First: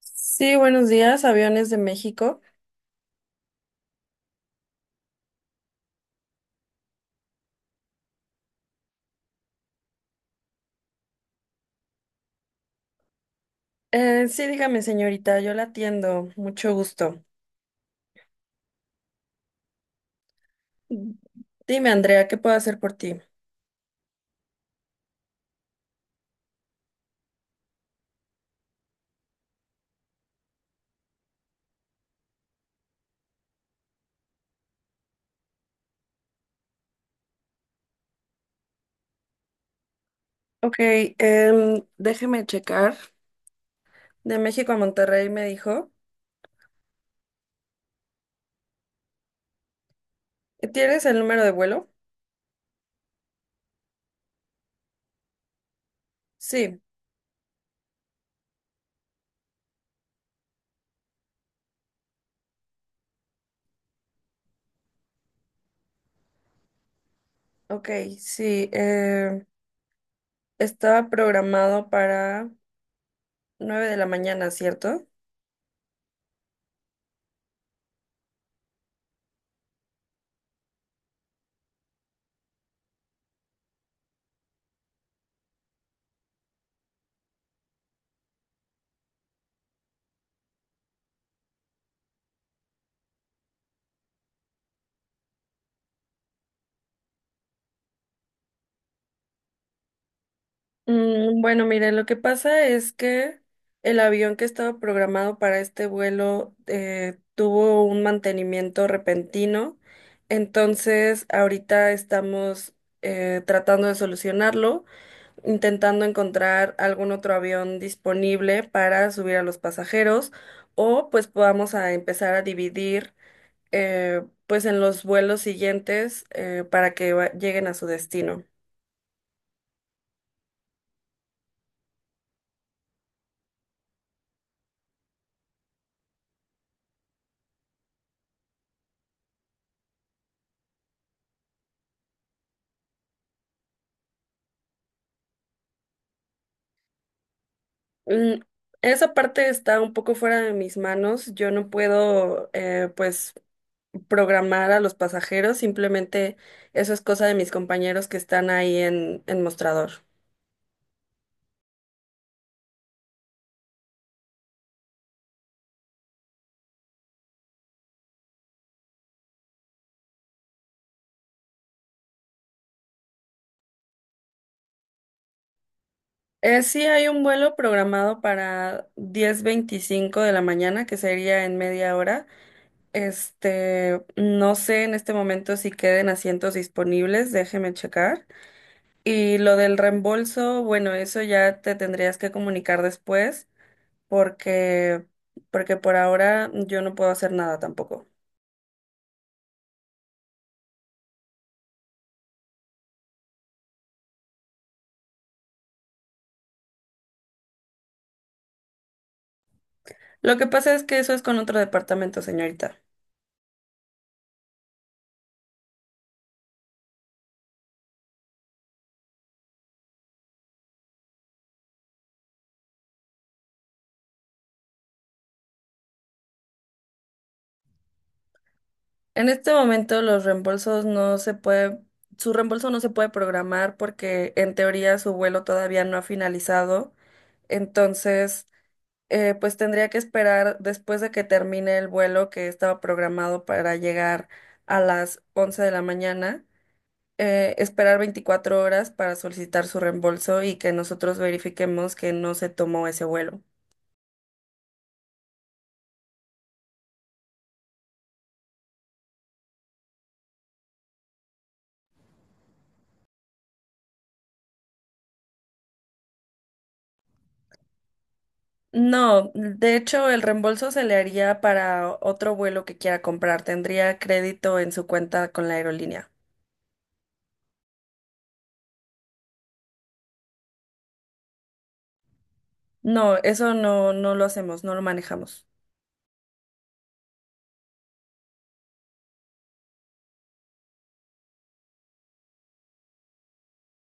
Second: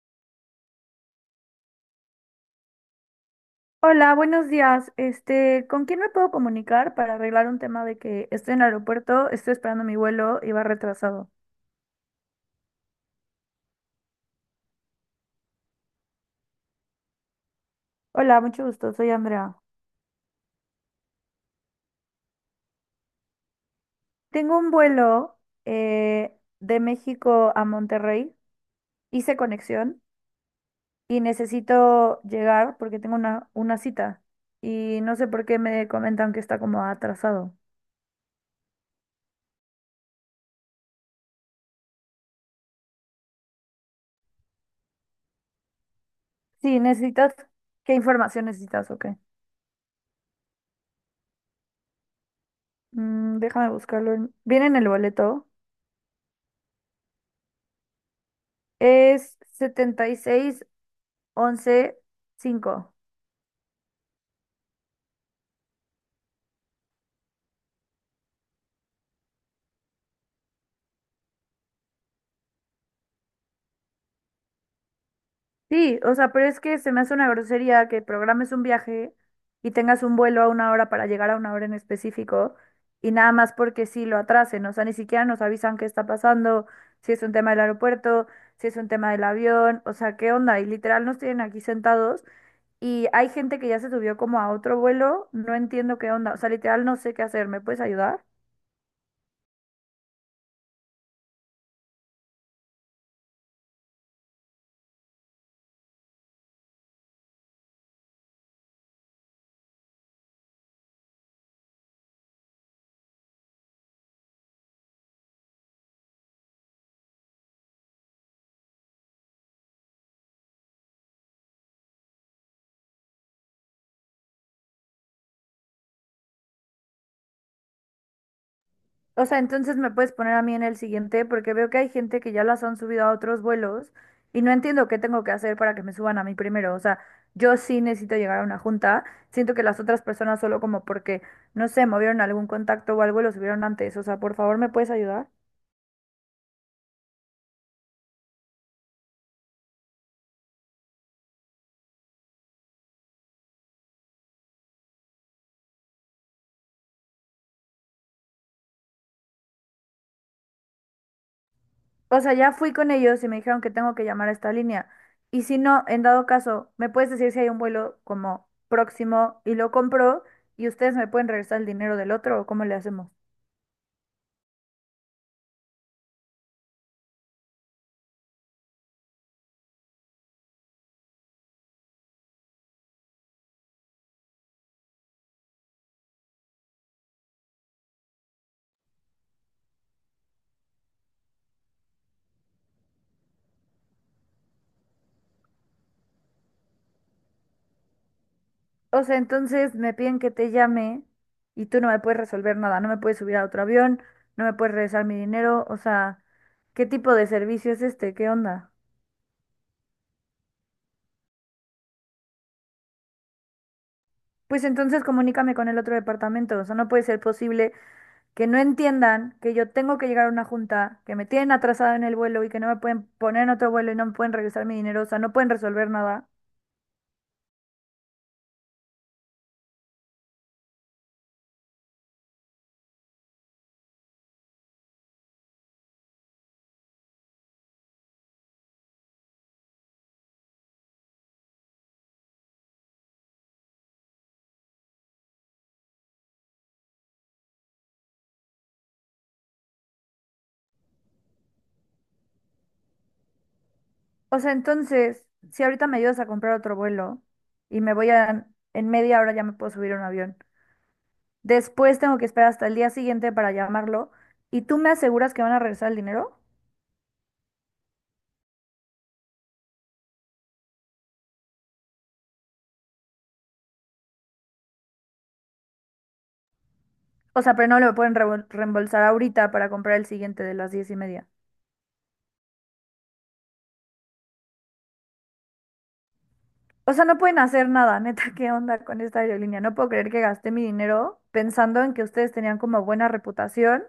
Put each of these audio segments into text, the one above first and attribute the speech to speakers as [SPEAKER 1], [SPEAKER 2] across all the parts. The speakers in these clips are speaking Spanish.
[SPEAKER 1] Sí, buenos días, Aviones de México.
[SPEAKER 2] Hola, buenos días. ¿Con quién me puedo comunicar para arreglar un tema de que estoy en el aeropuerto, estoy esperando mi vuelo y va retrasado?
[SPEAKER 1] Sí, dígame, señorita, yo la atiendo, mucho gusto.
[SPEAKER 2] Hola, mucho gusto, soy Andrea.
[SPEAKER 1] Dime, Andrea, ¿qué puedo hacer por ti?
[SPEAKER 2] Tengo un vuelo de México a Monterrey, hice conexión y necesito llegar porque tengo una cita y no sé por qué me comentan que está como atrasado.
[SPEAKER 1] Ok, déjeme checar. De México a Monterrey me dijo.
[SPEAKER 2] Sí, necesitas, ¿qué información necesitas o qué?
[SPEAKER 1] ¿Tienes el número de vuelo?
[SPEAKER 2] Mm, déjame buscarlo. Viene en el boleto.
[SPEAKER 1] Sí,
[SPEAKER 2] Es 11, 5.
[SPEAKER 1] ok, sí. Estaba programado para 9 de la mañana, ¿cierto?
[SPEAKER 2] Sí, o sea, pero es que se me hace una grosería que programes un viaje y tengas un vuelo a una hora para llegar a una hora en específico y nada más porque sí lo atrasen, o sea, ni siquiera nos avisan qué está pasando, si es un tema del aeropuerto, si es un tema del avión, o sea, ¿qué onda? Y literal nos tienen aquí sentados y hay gente que ya se subió como a otro vuelo, no entiendo qué onda, o sea, literal no sé qué hacer, ¿me puedes ayudar?
[SPEAKER 1] Bueno, mire, lo que pasa es que el avión que estaba programado para este vuelo tuvo un mantenimiento repentino, entonces ahorita estamos tratando de solucionarlo, intentando encontrar algún otro avión disponible para subir a los pasajeros o pues podamos a empezar a dividir, pues en los vuelos siguientes para que lleguen a su destino.
[SPEAKER 2] O sea, entonces me puedes poner a mí en el siguiente porque veo que hay gente que ya las han subido a otros vuelos y no entiendo qué tengo que hacer para que me suban a mí primero. O sea, yo sí necesito llegar a una junta. Siento que las otras personas solo como porque, no sé, movieron algún contacto o algo y lo subieron antes. O sea, por favor, ¿me puedes ayudar?
[SPEAKER 1] Mm, Esa parte está un poco fuera de mis manos. Yo no puedo, pues, programar a los pasajeros. Simplemente eso es cosa de mis compañeros que están ahí en mostrador.
[SPEAKER 2] O sea, ya fui con ellos y me dijeron que tengo que llamar a esta línea. Y si no, en dado caso, ¿me puedes decir si hay un vuelo como próximo y lo compro y ustedes me pueden regresar el dinero del otro o cómo le hacemos?
[SPEAKER 1] Sí hay un vuelo programado para 10:25 de la mañana, que sería en media hora. Este, no sé en este momento si queden asientos disponibles, déjeme checar. Y lo del reembolso, bueno, eso ya te tendrías que comunicar después, porque, porque por ahora yo no puedo hacer nada tampoco.
[SPEAKER 2] O sea, entonces me piden que te llame y tú no me puedes resolver nada, no me puedes subir a otro avión, no me puedes regresar mi dinero, o sea, ¿qué tipo de servicio es este? ¿Qué onda?
[SPEAKER 1] Lo que pasa es que eso es con otro departamento, señorita.
[SPEAKER 2] Pues entonces comunícame con el otro departamento, o sea, no puede ser posible que no entiendan que yo tengo que llegar a una junta, que me tienen atrasada en el vuelo y que no me pueden poner en otro vuelo y no me pueden regresar mi dinero, o sea, no pueden resolver nada.
[SPEAKER 1] En este momento los reembolsos no se puede, su reembolso no se puede programar porque en teoría su vuelo todavía no ha finalizado. Entonces, pues tendría que esperar después de que termine el vuelo que estaba programado para llegar a las 11 de la mañana. Esperar 24 horas para solicitar su reembolso y que nosotros verifiquemos que no se tomó ese vuelo.
[SPEAKER 2] O sea, entonces, si ahorita me ayudas a comprar otro vuelo y me voy a, en media hora ya me puedo subir a un avión. Después tengo que esperar hasta el día siguiente para llamarlo. ¿Y tú me aseguras que van a regresar el dinero?
[SPEAKER 1] No, de hecho, el reembolso se le haría para otro vuelo que quiera comprar. Tendría crédito en su cuenta con la aerolínea.
[SPEAKER 2] O sea, pero no lo pueden reembolsar ahorita para comprar el siguiente de las 10:30.
[SPEAKER 1] No, eso no, no lo hacemos, no lo manejamos.
[SPEAKER 2] O sea, no pueden hacer nada, neta, ¿qué onda con esta aerolínea? No puedo creer que gasté mi dinero pensando en que ustedes tenían como buena reputación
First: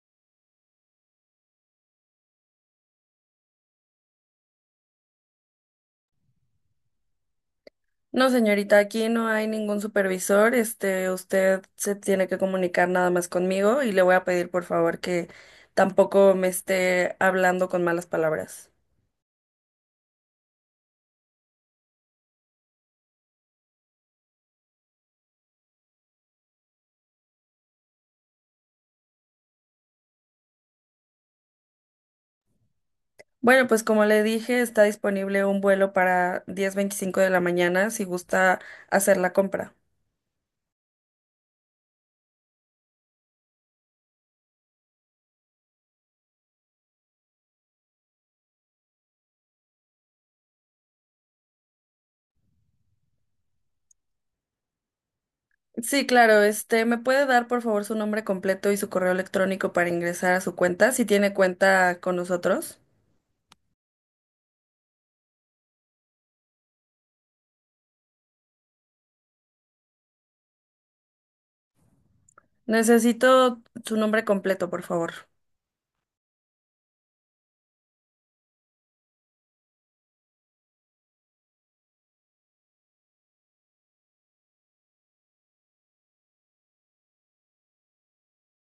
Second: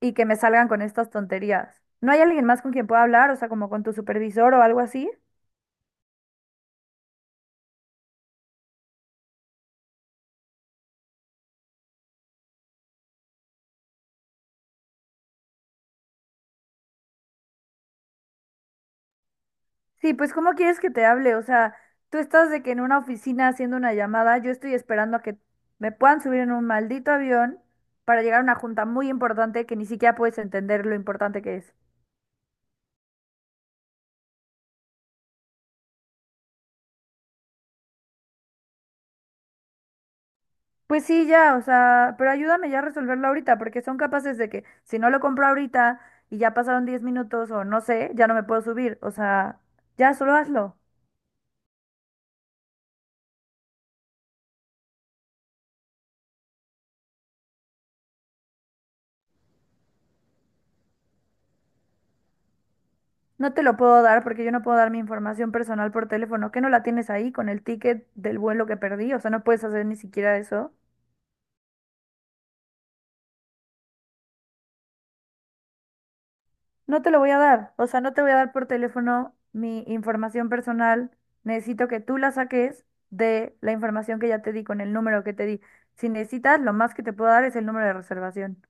[SPEAKER 2] y que me salgan con estas tonterías. ¿No hay alguien más con quien pueda hablar? O sea, como con tu supervisor o algo así.
[SPEAKER 1] No, señorita, aquí no hay ningún supervisor. Este, usted se tiene que comunicar nada más conmigo y le voy a pedir, por favor, que tampoco me esté hablando con malas palabras.
[SPEAKER 2] Sí, pues ¿cómo quieres que te hable? O sea, tú estás de que en una oficina haciendo una llamada, yo estoy esperando a que me puedan subir en un maldito avión para llegar a una junta muy importante que ni siquiera puedes entender lo importante que es.
[SPEAKER 1] Bueno, pues como le dije, está disponible un vuelo para 10:25 de la mañana si gusta hacer la compra.
[SPEAKER 2] Pues sí, ya, o sea, pero ayúdame ya a resolverlo ahorita, porque son capaces de que si no lo compro ahorita y ya pasaron 10 minutos o no sé, ya no me puedo subir. O sea, ya solo hazlo.
[SPEAKER 1] Sí, claro, este, ¿me puede dar por favor su nombre completo y su correo electrónico para ingresar a su cuenta, si tiene cuenta con nosotros?
[SPEAKER 2] No te lo puedo dar porque yo no puedo dar mi información personal por teléfono. ¿Qué no la tienes ahí con el ticket del vuelo que perdí? O sea, no puedes hacer ni siquiera eso.
[SPEAKER 1] Necesito su nombre completo, por favor.
[SPEAKER 2] No te lo voy a dar, o sea, no te voy a dar por teléfono mi información personal. Necesito que tú la saques de la información que ya te di con el número que te di. Si necesitas, lo más que te puedo dar es el número de reservación.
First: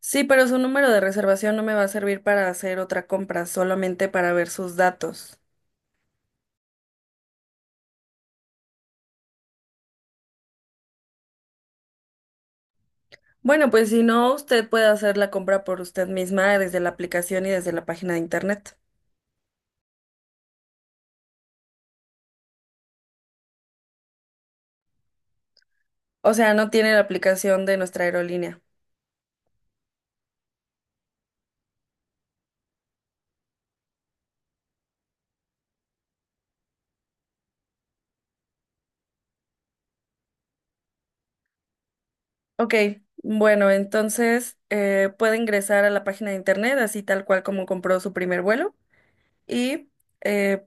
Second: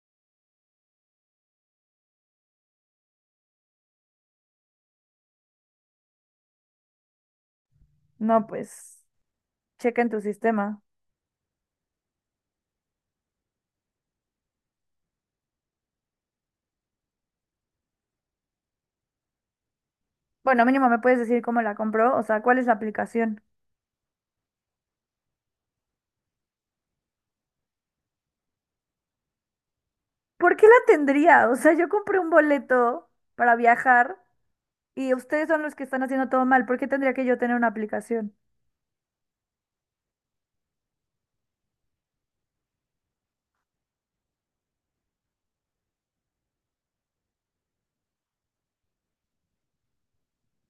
[SPEAKER 1] Sí, pero su número de reservación no me va a servir para hacer otra compra, solamente para ver sus datos.
[SPEAKER 2] No, pues, checa en tu sistema.
[SPEAKER 1] Bueno, pues si no, usted puede hacer la compra por usted misma desde la aplicación y desde la página de internet.
[SPEAKER 2] Bueno, mínimo me puedes decir cómo la compró, o sea, cuál es la aplicación.
[SPEAKER 1] O sea, no tiene la aplicación de nuestra aerolínea.
[SPEAKER 2] ¿Por qué la tendría? O sea, yo compré un boleto para viajar y ustedes son los que están haciendo todo mal. ¿Por qué tendría que yo tener una aplicación?
[SPEAKER 1] Ok, bueno, entonces puede ingresar a la página de internet, así tal cual como compró su primer vuelo, y eh,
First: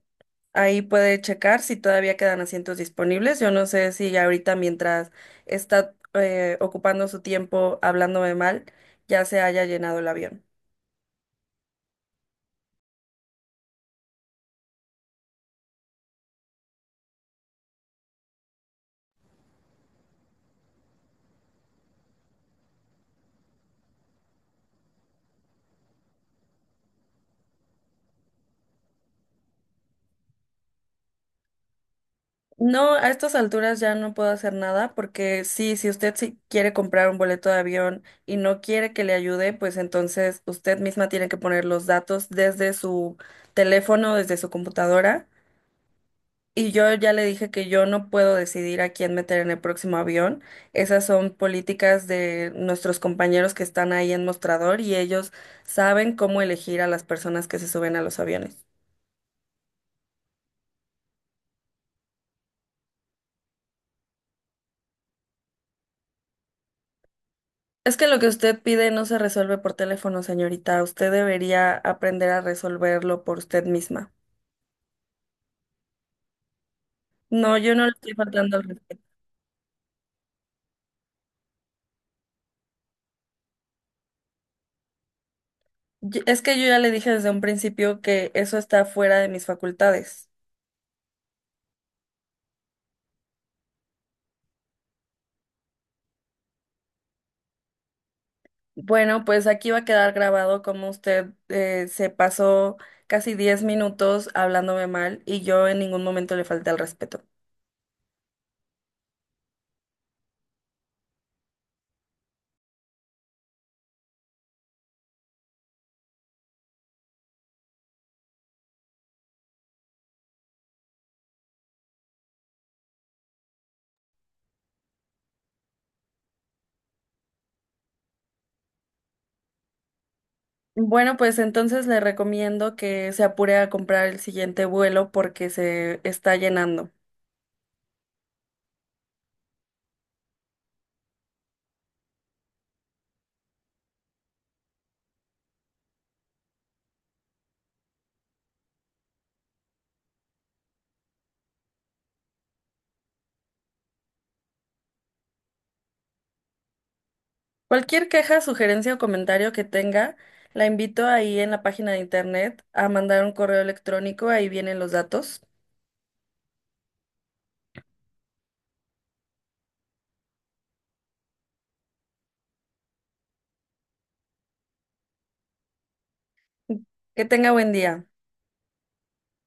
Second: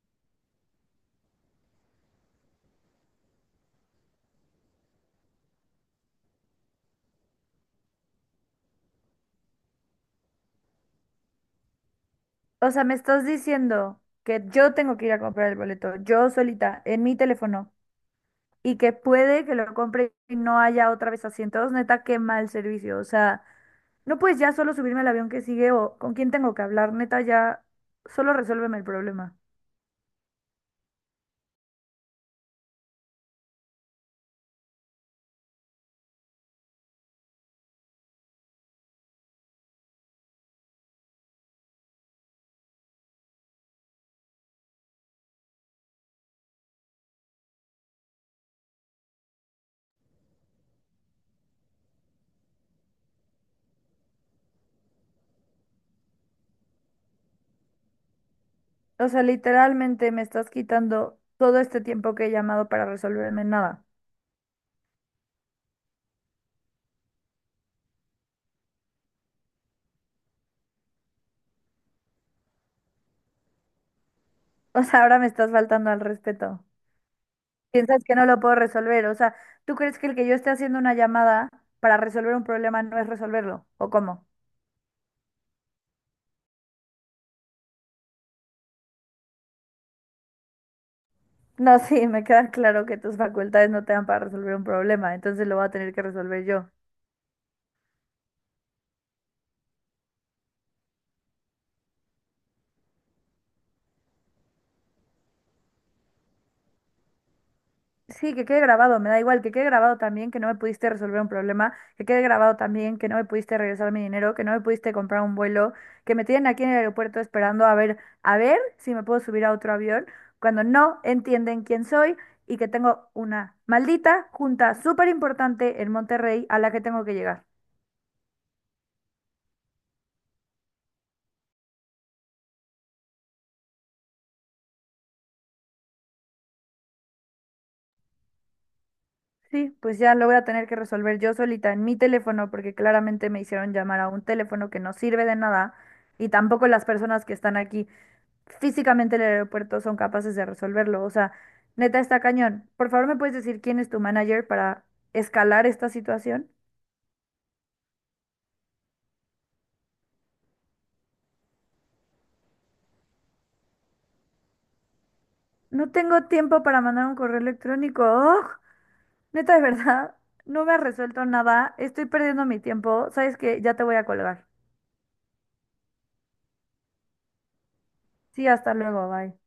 [SPEAKER 1] ahí puede checar si todavía quedan asientos disponibles. Yo no sé si ahorita mientras está ocupando su tiempo hablándome mal, ya se haya llenado el avión.
[SPEAKER 2] O sea, me estás diciendo que yo tengo que ir a comprar el boleto, yo solita, en mi teléfono, y que puede que lo compre y no haya otra vez asientos. Neta, qué mal servicio. O sea, no puedes ya solo subirme al avión que sigue o con quién tengo que hablar. Neta, ya solo resuélveme el problema.
[SPEAKER 1] No, a estas alturas ya no puedo hacer nada porque sí, si usted sí quiere comprar un boleto de avión y no quiere que le ayude, pues entonces usted misma tiene que poner los datos desde su teléfono, desde su computadora. Y yo ya le dije que yo no puedo decidir a quién meter en el próximo avión. Esas son políticas de nuestros compañeros que están ahí en mostrador y ellos saben cómo elegir a las personas que se suben a los aviones.
[SPEAKER 2] O sea, literalmente me estás quitando todo este tiempo que he llamado para resolverme nada.
[SPEAKER 1] Es que lo que usted pide no se resuelve por teléfono, señorita. Usted debería aprender a resolverlo por usted misma.
[SPEAKER 2] O sea, ahora me estás faltando al respeto.
[SPEAKER 1] No, yo no le
[SPEAKER 2] Piensas
[SPEAKER 1] estoy
[SPEAKER 2] que no lo puedo
[SPEAKER 1] faltando al respeto.
[SPEAKER 2] resolver. O sea, ¿tú crees que el que yo esté haciendo una llamada para resolver un problema no es resolverlo? ¿O cómo?
[SPEAKER 1] Es que yo ya le dije desde un principio que eso está fuera de mis facultades.
[SPEAKER 2] No, sí, me queda claro que tus facultades no te dan para resolver un problema, entonces lo voy a tener que resolver yo.
[SPEAKER 1] Bueno, pues aquí va a quedar grabado cómo usted se pasó casi 10 minutos hablándome mal y yo en ningún momento le falté al respeto.
[SPEAKER 2] Sí, que quede grabado, me da igual, que quede grabado también que no me pudiste resolver un problema, que quede grabado también que no me pudiste regresar mi dinero, que no me pudiste comprar un vuelo, que me tienen aquí en el aeropuerto esperando a ver si me puedo subir a otro avión, cuando no entienden quién soy y que tengo una maldita junta súper importante en Monterrey a la que tengo que llegar.
[SPEAKER 1] Bueno, pues entonces le recomiendo que se apure a comprar el siguiente vuelo porque se está llenando.
[SPEAKER 2] Sí, pues ya lo voy a tener que resolver yo solita en mi teléfono porque claramente me hicieron llamar a un teléfono que no sirve de nada y tampoco las personas que están aquí físicamente en el aeropuerto son capaces de resolverlo. O sea, neta está cañón. Por favor, ¿me puedes decir quién es tu manager para escalar esta situación?
[SPEAKER 1] Cualquier queja, sugerencia o comentario que tenga, la invito ahí en la página de internet a mandar un correo electrónico, ahí vienen los datos.
[SPEAKER 2] No tengo tiempo para mandar un correo electrónico. ¡Ugh! Neta, de verdad, no me has resuelto nada. Estoy perdiendo mi tiempo. ¿Sabes que Ya te voy a colgar.
[SPEAKER 1] Que tenga buen día.
[SPEAKER 2] Sí, hasta luego, bye.